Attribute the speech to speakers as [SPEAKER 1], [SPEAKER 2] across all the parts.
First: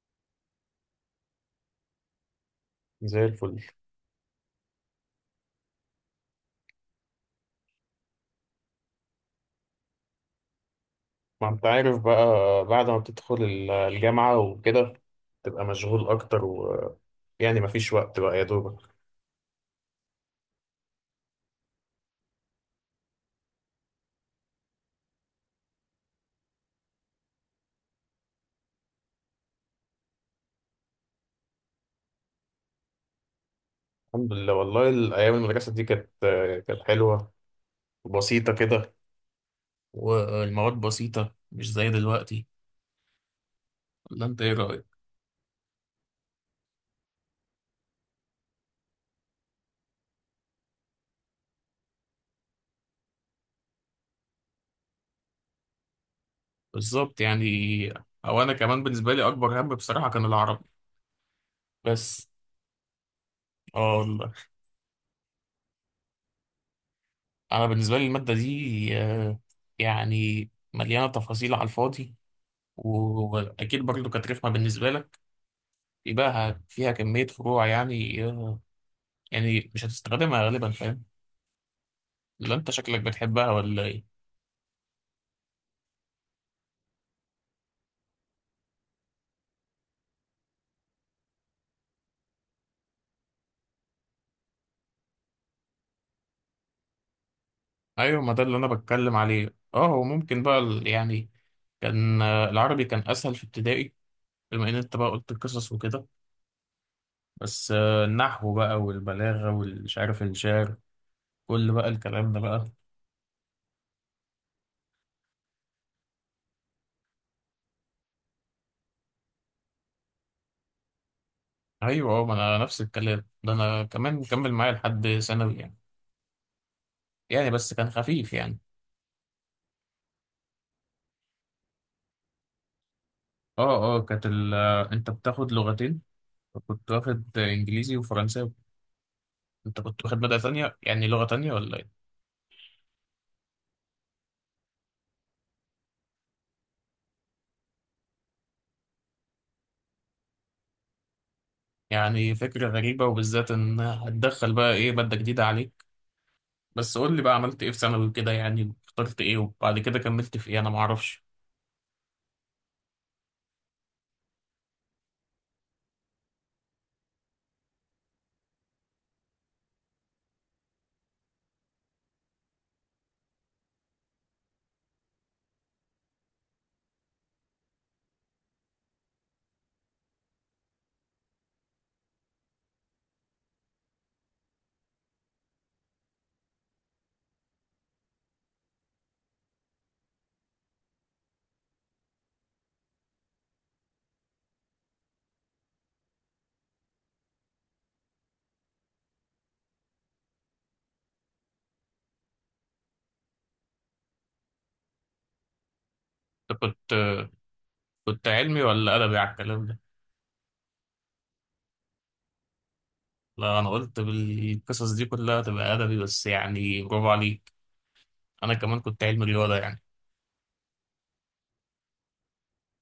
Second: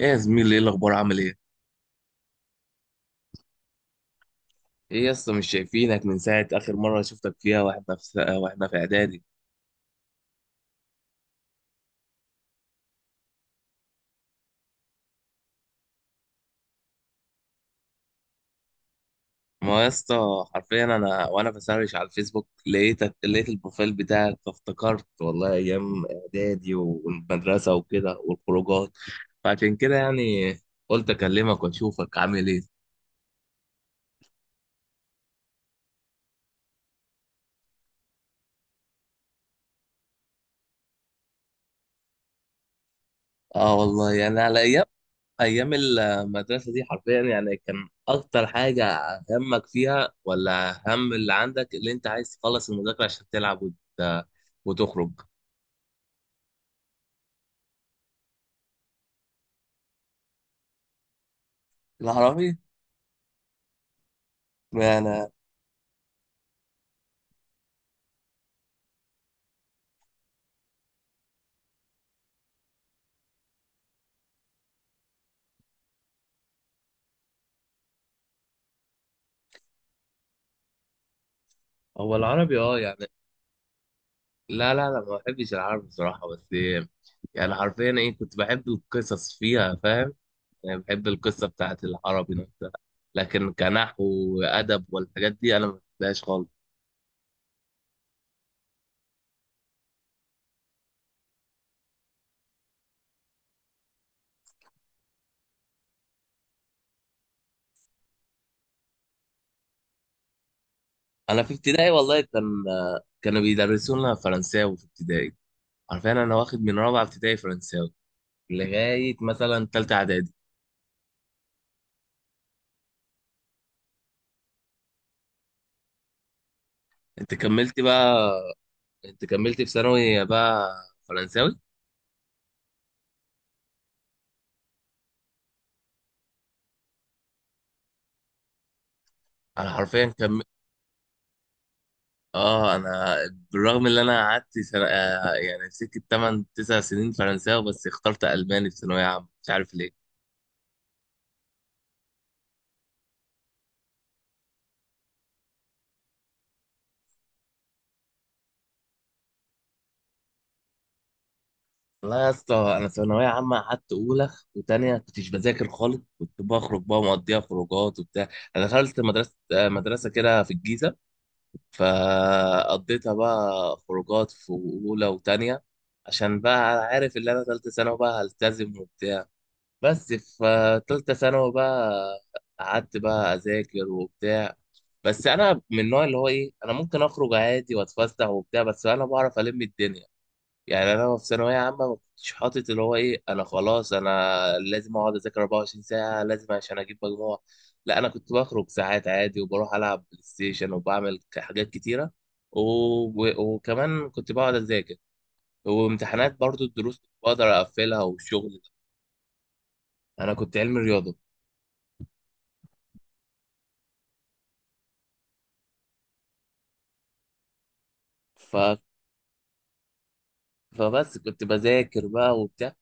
[SPEAKER 1] ايه يا زميلي، ايه الاخبار؟ عامل ايه؟
[SPEAKER 2] زي الفل.
[SPEAKER 1] ايه يا اسطى، مش شايفينك من ساعه اخر مره شفتك فيها واحنا في اعدادي.
[SPEAKER 2] ما انت عارف بقى، بعد ما بتدخل الجامعة وكده تبقى مشغول أكتر، ويعني مفيش وقت بقى يا دوبك.
[SPEAKER 1] ما يا اسطى، حرفيا انا وانا بسرش على الفيسبوك لقيتك، لقيت البروفايل بتاعك فافتكرت والله ايام اعدادي والمدرسه وكده والخروجات. فعشان كده يعني قلت اكلمك واشوفك عامل ايه.
[SPEAKER 2] الحمد لله، والله الأيام المدرسة دي كانت كانت حلوة وبسيطة كده، والمواد بسيطة مش زي دلوقتي.
[SPEAKER 1] اه والله،
[SPEAKER 2] ولا
[SPEAKER 1] يعني
[SPEAKER 2] أنت إيه
[SPEAKER 1] على ايام
[SPEAKER 2] رأيك؟
[SPEAKER 1] ايام المدرسه دي حرفيا، يعني كان اكتر حاجه همك فيها ولا هم اللي عندك اللي انت عايز تخلص المذاكره عشان تلعب وتخرج.
[SPEAKER 2] بالظبط يعني. أو أنا كمان بالنسبة لي أكبر هم بصراحة كان العربي بس.
[SPEAKER 1] العربي.
[SPEAKER 2] آه والله،
[SPEAKER 1] انا.
[SPEAKER 2] أنا بالنسبة لي المادة دي يعني مليانة تفاصيل على الفاضي، و- وأكيد برضو كانت رخمة بالنسبة لك. يبقى فيها كمية فروع، يعني يعني مش هتستخدمها غالبا، فاهم.
[SPEAKER 1] هو
[SPEAKER 2] لا
[SPEAKER 1] العربي
[SPEAKER 2] انت
[SPEAKER 1] اه
[SPEAKER 2] شكلك
[SPEAKER 1] يعني.
[SPEAKER 2] بتحبها ولا ايه؟
[SPEAKER 1] لا لا لا، ما بحبش العربي بصراحه، بس يعني حرفيا ايه، كنت بحب القصص فيها فاهم؟ يعني بحب القصه بتاعت العربي نفسها، لكن كنحو وادب والحاجات دي انا ما بحبهاش خالص.
[SPEAKER 2] ايوه، ما ده اللي انا بتكلم عليه. اه هو ممكن بقى يعني كان العربي كان اسهل في ابتدائي، بما ان انت بقى قلت القصص وكده. بس النحو بقى والبلاغة والمش عارف الشعر،
[SPEAKER 1] انا في
[SPEAKER 2] كل بقى
[SPEAKER 1] ابتدائي والله
[SPEAKER 2] الكلام ده
[SPEAKER 1] كان،
[SPEAKER 2] بقى.
[SPEAKER 1] كانوا بيدرسونا فرنساوي في ابتدائي. عارفين انا واخد من رابعه ابتدائي فرنساوي لغايه مثلا تالته اعدادي.
[SPEAKER 2] ايوه اه، ما انا نفس الكلام ده، انا كمان مكمل معايا لحد ثانوي يعني.
[SPEAKER 1] انت
[SPEAKER 2] يعني بس
[SPEAKER 1] كملت
[SPEAKER 2] كان
[SPEAKER 1] بقى؟
[SPEAKER 2] خفيف يعني.
[SPEAKER 1] انت كملت في ثانوي بقى فرنساوي؟
[SPEAKER 2] اه اه، كانت انت بتاخد لغتين، كنت واخد انجليزي وفرنساوي.
[SPEAKER 1] انا
[SPEAKER 2] انت كنت
[SPEAKER 1] حرفيا
[SPEAKER 2] واخد مادة تانية، يعني لغة تانية ولا ايه؟
[SPEAKER 1] اه انا بالرغم ان انا قعدت سنة... آه يعني سكه 8 9 سنين فرنساوي، بس اخترت الماني في ثانويه عامه، مش عارف ليه.
[SPEAKER 2] يعني فكرة غريبة، وبالذات ان هتدخل بقى ايه مادة جديدة عليك. بس قول لي بقى عملت ايه في ثانوي كده، يعني اخترت ايه وبعد كده كملت في ايه، انا معرفش.
[SPEAKER 1] والله يا اسطى، انا ثانويه عامه قعدت اولى وتانية كنتش بذاكر خالص، كنت بخرج بقى مقضيها خروجات وبتاع. انا دخلت مدرسه كده في الجيزه، فقضيتها بقى خروجات في أولى وتانية عشان بقى أنا عارف إن أنا تالتة ثانوي بقى هلتزم وبتاع. بس في تالتة ثانوي بقى قعدت بقى أذاكر وبتاع. بس أنا من النوع اللي هو إيه، أنا ممكن أخرج عادي وأتفسح وبتاع، بس أنا بعرف ألم الدنيا. يعني انا في ثانويه عامه ما كنتش حاطط اللي هو ايه، انا خلاص انا لازم اقعد اذاكر 24 ساعه لازم عشان اجيب مجموع. لا، انا كنت بخرج ساعات عادي وبروح العب بلاي ستيشن وبعمل حاجات كتيره، وكمان كنت بقعد اذاكر وامتحانات،
[SPEAKER 2] انت
[SPEAKER 1] برضو
[SPEAKER 2] كنت
[SPEAKER 1] الدروس كنت بقدر اقفلها
[SPEAKER 2] كنت
[SPEAKER 1] والشغل
[SPEAKER 2] علمي
[SPEAKER 1] ده.
[SPEAKER 2] ولا ادبي على الكلام ده؟
[SPEAKER 1] انا كنت علمي رياضه.
[SPEAKER 2] لا انا قلت بالقصص دي كلها تبقى ادبي، بس يعني برافو عليك. انا
[SPEAKER 1] ف...
[SPEAKER 2] كمان كنت علمي رياضة يعني.
[SPEAKER 1] فبس كنت بذاكر بقى وبتاع.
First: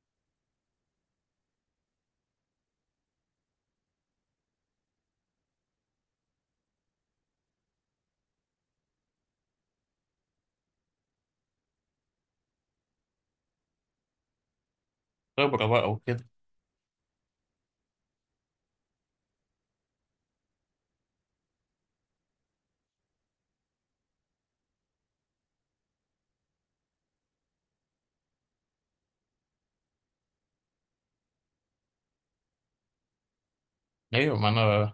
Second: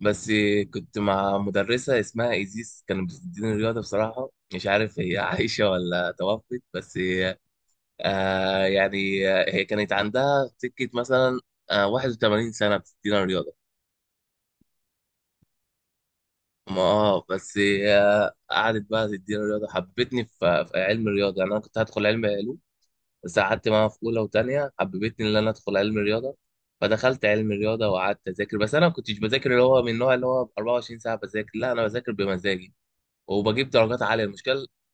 [SPEAKER 1] بس كنت مع مدرسة اسمها إيزيس كانت بتديني رياضة، بصراحة مش عارف هي عايشة ولا توفت، بس آه يعني هي كانت عندها سكة مثلا آه 81 سنة بتدينا رياضة.
[SPEAKER 2] خبرة بقى وكده.
[SPEAKER 1] ما اه بس آه قعدت بقى تدينا رياضة، حبتني في علم الرياضة. يعني أنا كنت هدخل علم علوم، بس قعدت معاها في أولى وتانية حببتني إن أنا أدخل علم الرياضة، فدخلت علم الرياضة وقعدت أذاكر. بس أنا ما كنتش بذاكر اللي هو من النوع اللي هو 24 ساعة بذاكر، لا أنا بذاكر بمزاجي وبجيب درجات عالية،
[SPEAKER 2] ايوه، ما
[SPEAKER 1] المشكلة.
[SPEAKER 2] انا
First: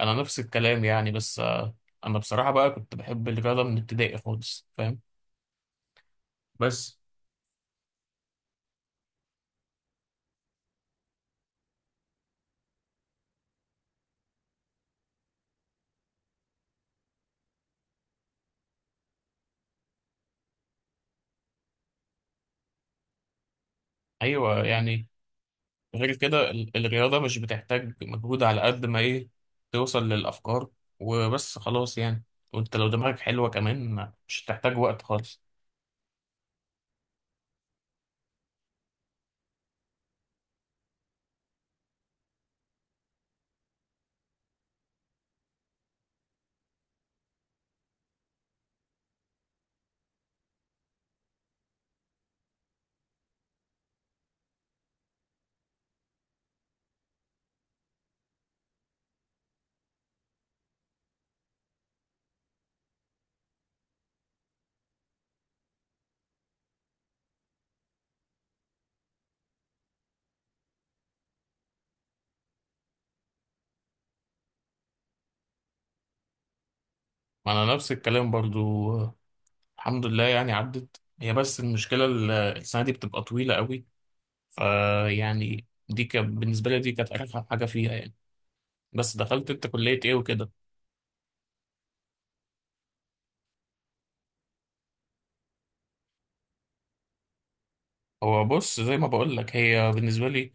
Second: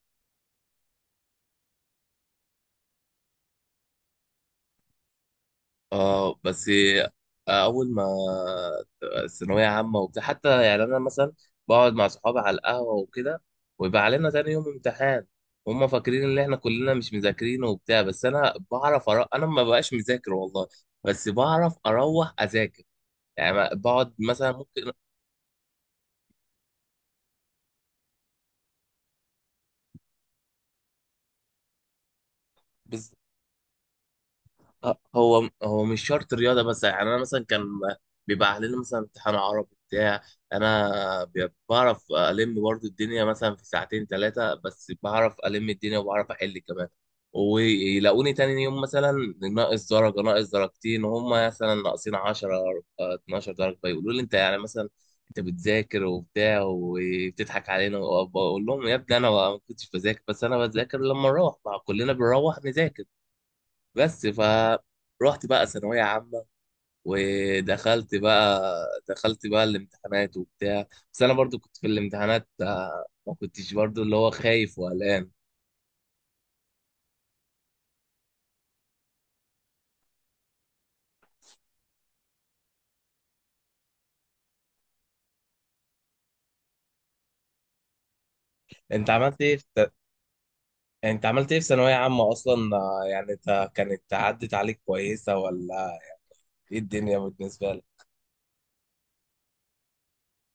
[SPEAKER 2] انا نفس الكلام يعني. بس انا بصراحة بقى كنت بحب الرياضة من ابتدائي خالص، فاهم.
[SPEAKER 1] اه بس
[SPEAKER 2] بس
[SPEAKER 1] آه، اول ما ثانويه عامه وبتاع، حتى يعني انا مثلا بقعد مع صحابي على القهوه وكده ويبقى علينا تاني يوم امتحان، هما فاكرين ان احنا كلنا مش مذاكرين وبتاع. بس انا بعرف انا ما بقاش مذاكر والله، بس بعرف اروح اذاكر. يعني بقعد مثلا
[SPEAKER 2] ايوه
[SPEAKER 1] ممكن
[SPEAKER 2] يعني، غير كده الرياضة مش بتحتاج مجهود على قد ما إيه، توصل للأفكار وبس خلاص يعني. وأنت لو دماغك حلوة كمان مش هتحتاج وقت خالص.
[SPEAKER 1] هو مش شرط رياضه. بس يعني انا مثلا كان بيبقى علينا مثلا امتحان عربي بتاع، انا بعرف الم برضو الدنيا مثلا في ساعتين ثلاثه، بس بعرف الم الدنيا وبعرف احل كمان، ويلاقوني تاني يوم مثلا ناقص درجه، ناقص درجتين، وهم مثلا ناقصين 10 12 درجه. فيقولوا لي انت يعني مثلا انت بتذاكر وبتاع وبتضحك علينا اقول لهم يا ابني انا ما كنتش بذاكر، بس انا بذاكر لما اروح، مع كلنا بنروح نذاكر بس. فروحت بقى ثانوية عامة ودخلت بقى، دخلت بقى الامتحانات وبتاع. بس أنا برضو كنت في الامتحانات ما كنتش برضو اللي هو خايف وقلقان.
[SPEAKER 2] ما أنا نفس الكلام برضو، الحمد لله يعني عدت هي. بس المشكلة السنة دي بتبقى طويلة قوي، فيعني دي كان بالنسبة لي دي كانت أرخم حاجة فيها يعني.
[SPEAKER 1] أنت
[SPEAKER 2] بس
[SPEAKER 1] عملت
[SPEAKER 2] دخلت
[SPEAKER 1] إيه في،
[SPEAKER 2] أنت كلية إيه وكده؟
[SPEAKER 1] أنت عملت إيه في ثانوية عامة أصلا يعني أنت كانت عدت عليك كويسة ولا إيه الدنيا بالنسبة لك؟
[SPEAKER 2] هو بص، زي ما بقولك، هي بالنسبة لي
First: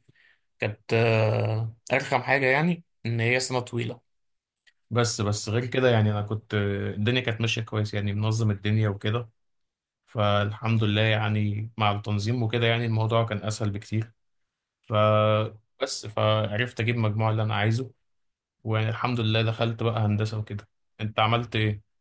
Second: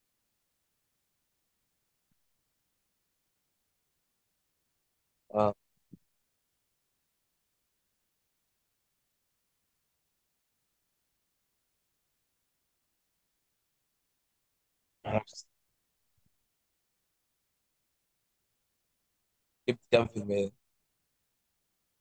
[SPEAKER 2] كانت أرخم حاجة يعني إن هي سنة طويلة. بس
[SPEAKER 1] أه.
[SPEAKER 2] غير كده يعني انا كنت الدنيا كانت ماشيه كويس، يعني منظم الدنيا وكده. فالحمد لله يعني، مع التنظيم وكده يعني الموضوع كان اسهل بكتير. ف
[SPEAKER 1] أنا
[SPEAKER 2] بس فعرفت اجيب المجموع اللي انا عايزه، والحمد لله
[SPEAKER 1] جبت
[SPEAKER 2] دخلت بقى
[SPEAKER 1] كام في
[SPEAKER 2] هندسه
[SPEAKER 1] المية؟
[SPEAKER 2] وكده. انت عملت ايه؟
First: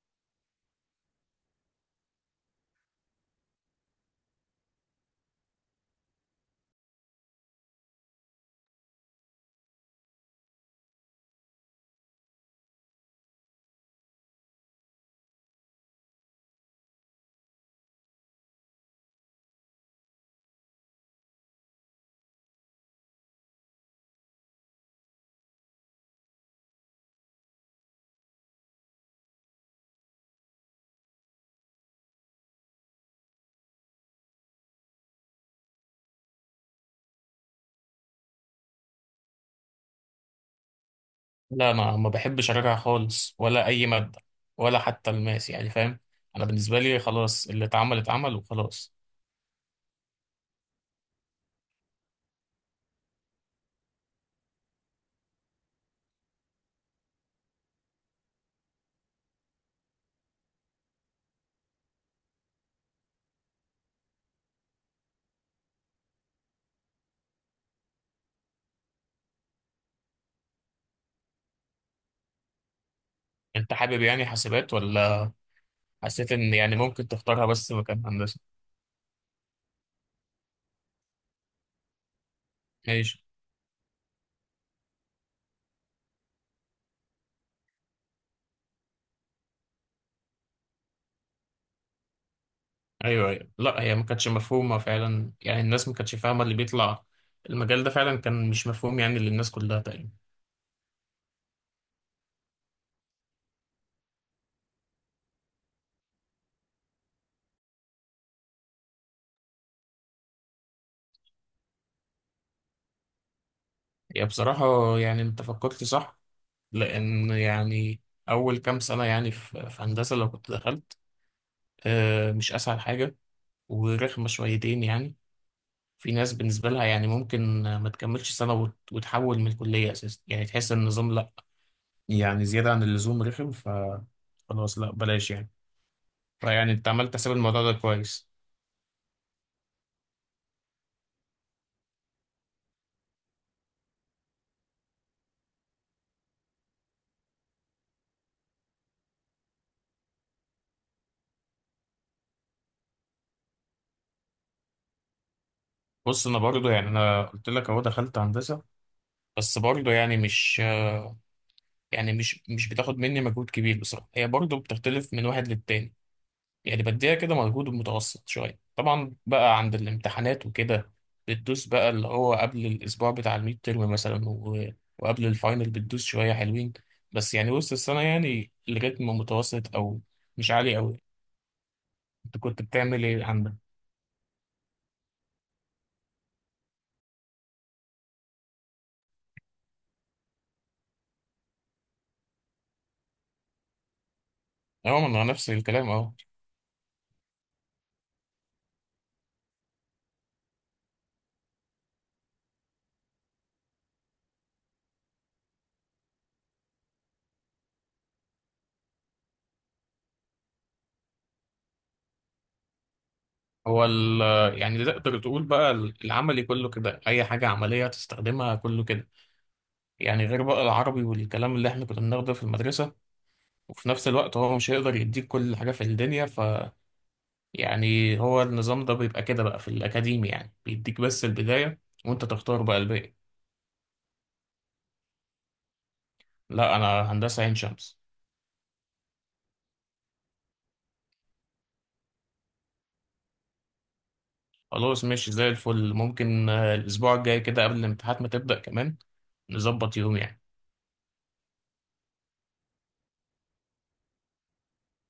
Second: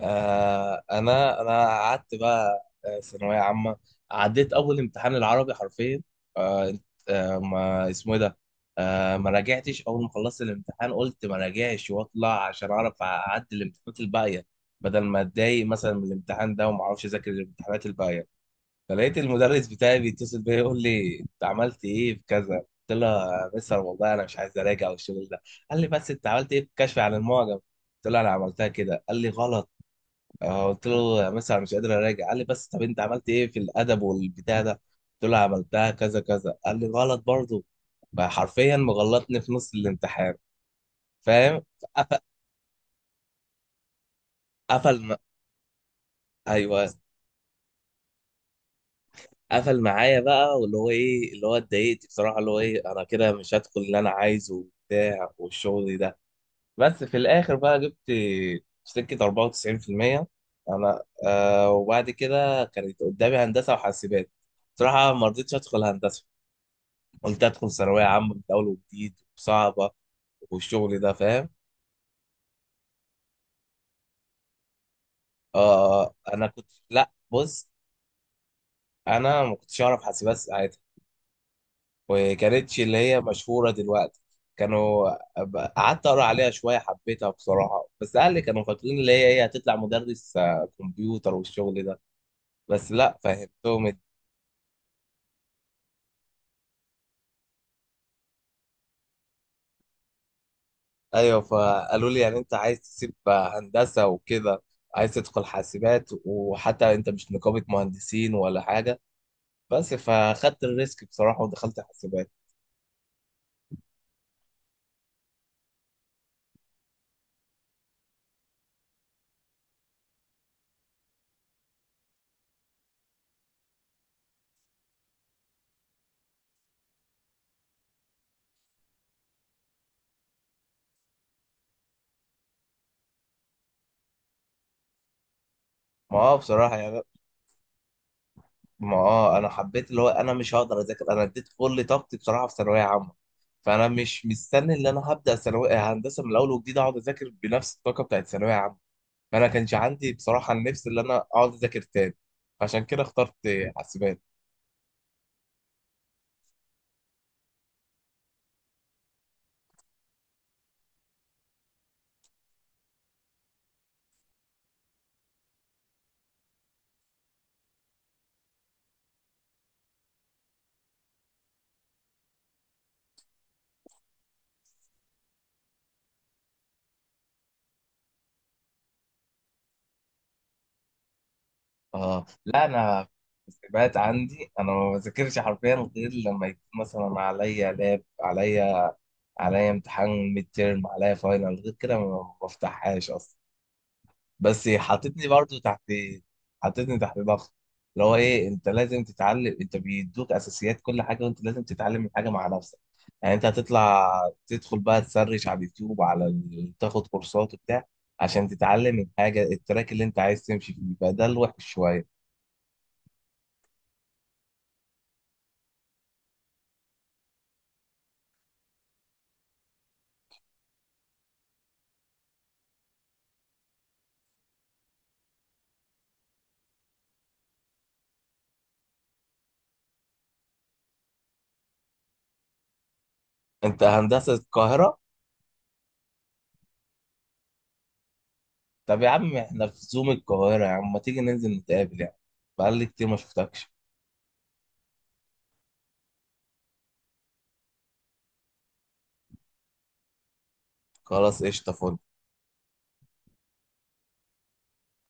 [SPEAKER 1] آه انا انا قعدت بقى ثانويه عامه، عديت اول امتحان العربي حرفيا. آه، آه ما اسمه إيه ده، آه ما راجعتش. اول ما خلصت الامتحان قلت ما راجعش واطلع عشان اعرف اعدي الامتحانات الباقيه بدل ما اتضايق مثلا من الامتحان ده وما اعرفش اذاكر الامتحانات الباقيه. فلقيت المدرس بتاعي بيتصل بيا يقول لي انت عملت ايه في كذا. قلت له يا مستر والله انا مش عايز اراجع والشغل ده. قال لي بس انت عملت ايه في الكشف عن المعجم؟ قلت له انا عملتها كده. قال لي غلط. قلت له يا مس انا مش قادر اراجع. قال لي بس طب انت عملت ايه في الادب والبتاع ده؟ قلت له عملتها كذا كذا. قال لي غلط برضه. فحرفيا مغلطني في نص الامتحان فاهم.
[SPEAKER 2] لا انا ما
[SPEAKER 1] قف-
[SPEAKER 2] بحبش اراجع خالص ولا اي ماده، ولا
[SPEAKER 1] قفل
[SPEAKER 2] حتى
[SPEAKER 1] م...
[SPEAKER 2] الماس يعني، فاهم. انا بالنسبه
[SPEAKER 1] ايوه
[SPEAKER 2] لي خلاص، اللي اتعمل اتعمل وخلاص.
[SPEAKER 1] قفل معايا بقى واللي هو ايه، اللي هو اتضايقت بصراحه اللي هو ايه، انا كده مش هدخل اللي انا عايزه وبتاع والشغل ده. بس في الاخر بقى جبت في سكه 94%. انا آه وبعد كده كانت قدامي هندسه وحاسبات. بصراحه ما رضيتش ادخل هندسه، قلت ادخل ثانويه عامه من اول وجديد وصعبه والشغل ده فاهم.
[SPEAKER 2] انت حابب يعني حاسبات، ولا
[SPEAKER 1] آه
[SPEAKER 2] حسيت
[SPEAKER 1] انا
[SPEAKER 2] ان
[SPEAKER 1] كنت
[SPEAKER 2] يعني ممكن
[SPEAKER 1] لا
[SPEAKER 2] تختارها
[SPEAKER 1] بص،
[SPEAKER 2] بس مكان هندسه؟
[SPEAKER 1] انا ما كنتش اعرف حاسبات ساعتها، وكانتش اللي
[SPEAKER 2] ماشي.
[SPEAKER 1] هي مشهوره دلوقتي. كانوا، قعدت اقرا عليها شويه حبيتها بصراحه، بس اهلي كانوا فاكرين اللي هي هي هتطلع مدرس آه، كمبيوتر والشغل ده، بس لا
[SPEAKER 2] ايوه ايوه، لا
[SPEAKER 1] فهمتهم
[SPEAKER 2] هي ما كانتش مفهومه فعلا، يعني الناس ما كانتش فاهمه اللي بيطلع المجال ده. فعلا كان مش مفهوم يعني للناس كلها تقريبا.
[SPEAKER 1] ايوه. فقالوا لي يعني انت عايز تسيب هندسه وكده، عايز تدخل حاسبات، وحتى انت مش نقابه مهندسين ولا حاجه، بس فاخدت الريسك بصراحه ودخلت حاسبات.
[SPEAKER 2] يعني بصراحه يعني، انت فكرت صح، لان يعني اول كام سنه يعني في هندسه لو كنت دخلت، مش اسهل حاجه ورخمه شويتين يعني. في ناس بالنسبه لها يعني ممكن ما تكملش سنه وت- وتحول من الكليه اساسا، يعني تحس ان النظام لا، يعني زياده عن اللزوم رخم. ف خلاص لا بلاش يعني.
[SPEAKER 1] ما هو
[SPEAKER 2] فيعني
[SPEAKER 1] بصراحه
[SPEAKER 2] انت
[SPEAKER 1] يعني،
[SPEAKER 2] عملت حساب الموضوع ده كويس.
[SPEAKER 1] ما هو انا حبيت اللي هو انا مش هقدر اذاكر، انا اديت كل طاقتي بصراحه في ثانويه عامه، فانا مش مستني ان انا هبدا ثانويه هندسه من الاول وجديد اقعد اذاكر بنفس الطاقه بتاعت ثانويه عامه. فانا كانش عندي بصراحه النفس اللي انا اقعد اذاكر تاني، عشان كده اخترت حاسبات.
[SPEAKER 2] بص، انا برضو يعني، انا قلت لك اهو دخلت هندسه. بس برضو يعني مش، يعني مش بتاخد مني مجهود كبير بصراحه. هي برضو بتختلف من واحد للتاني، يعني بديها كده مجهود متوسط شويه. طبعا بقى عند الامتحانات وكده بتدوس بقى اللي هو قبل الاسبوع بتاع الميد ترم مثلا، وقبل الفاينل بتدوس شويه حلوين. بس يعني وسط السنه يعني الريتم متوسط، او مش عالي قوي.
[SPEAKER 1] اه
[SPEAKER 2] انت كنت
[SPEAKER 1] لا
[SPEAKER 2] بتعمل
[SPEAKER 1] انا،
[SPEAKER 2] ايه عندك؟
[SPEAKER 1] حاسبات عندي انا ما بذاكرش حرفيا غير لما يكون مثلا عليا لاب، عليا عليا امتحان ميد تيرم، عليا فاينل. غير كده ما بفتحهاش اصلا. بس
[SPEAKER 2] اه، ما انا
[SPEAKER 1] حطيتني
[SPEAKER 2] نفس
[SPEAKER 1] برضو
[SPEAKER 2] الكلام
[SPEAKER 1] تحت،
[SPEAKER 2] اهو.
[SPEAKER 1] حطيتني تحت ضغط اللي هو ايه انت لازم تتعلم، انت بيدوك اساسيات كل حاجه وانت لازم تتعلم الحاجه مع نفسك. يعني انت هتطلع تدخل بقى تسرش على اليوتيوب على تاخد كورسات وبتاع عشان تتعلم الحاجه، التراك اللي انت عايز تمشي فيه يبقى ده الوحش شويه.
[SPEAKER 2] هو يعني تقدر تقول بقى العملي كله كده، أي حاجة عملية تستخدمها كله كده، يعني غير بقى العربي والكلام اللي احنا كنا بناخده في المدرسة. وفي نفس الوقت هو مش هيقدر يديك كل حاجة في الدنيا، ف يعني هو النظام ده بيبقى كده بقى في الأكاديمي، يعني بيديك بس البداية وأنت تختار بقى الباقي.
[SPEAKER 1] انت هندسه القاهره؟
[SPEAKER 2] لا أنا هندسة عين شمس.
[SPEAKER 1] طب يا عم احنا في زوم القاهره، يا عم ما تيجي ننزل نتقابل يعني، بقالي كتير ما شفتكش.
[SPEAKER 2] خلاص ماشي، زي الفل. ممكن الأسبوع الجاي كده قبل الامتحانات ما تبدأ، كمان نظبط يوم يعني.
[SPEAKER 1] خلاص قشطه، فل.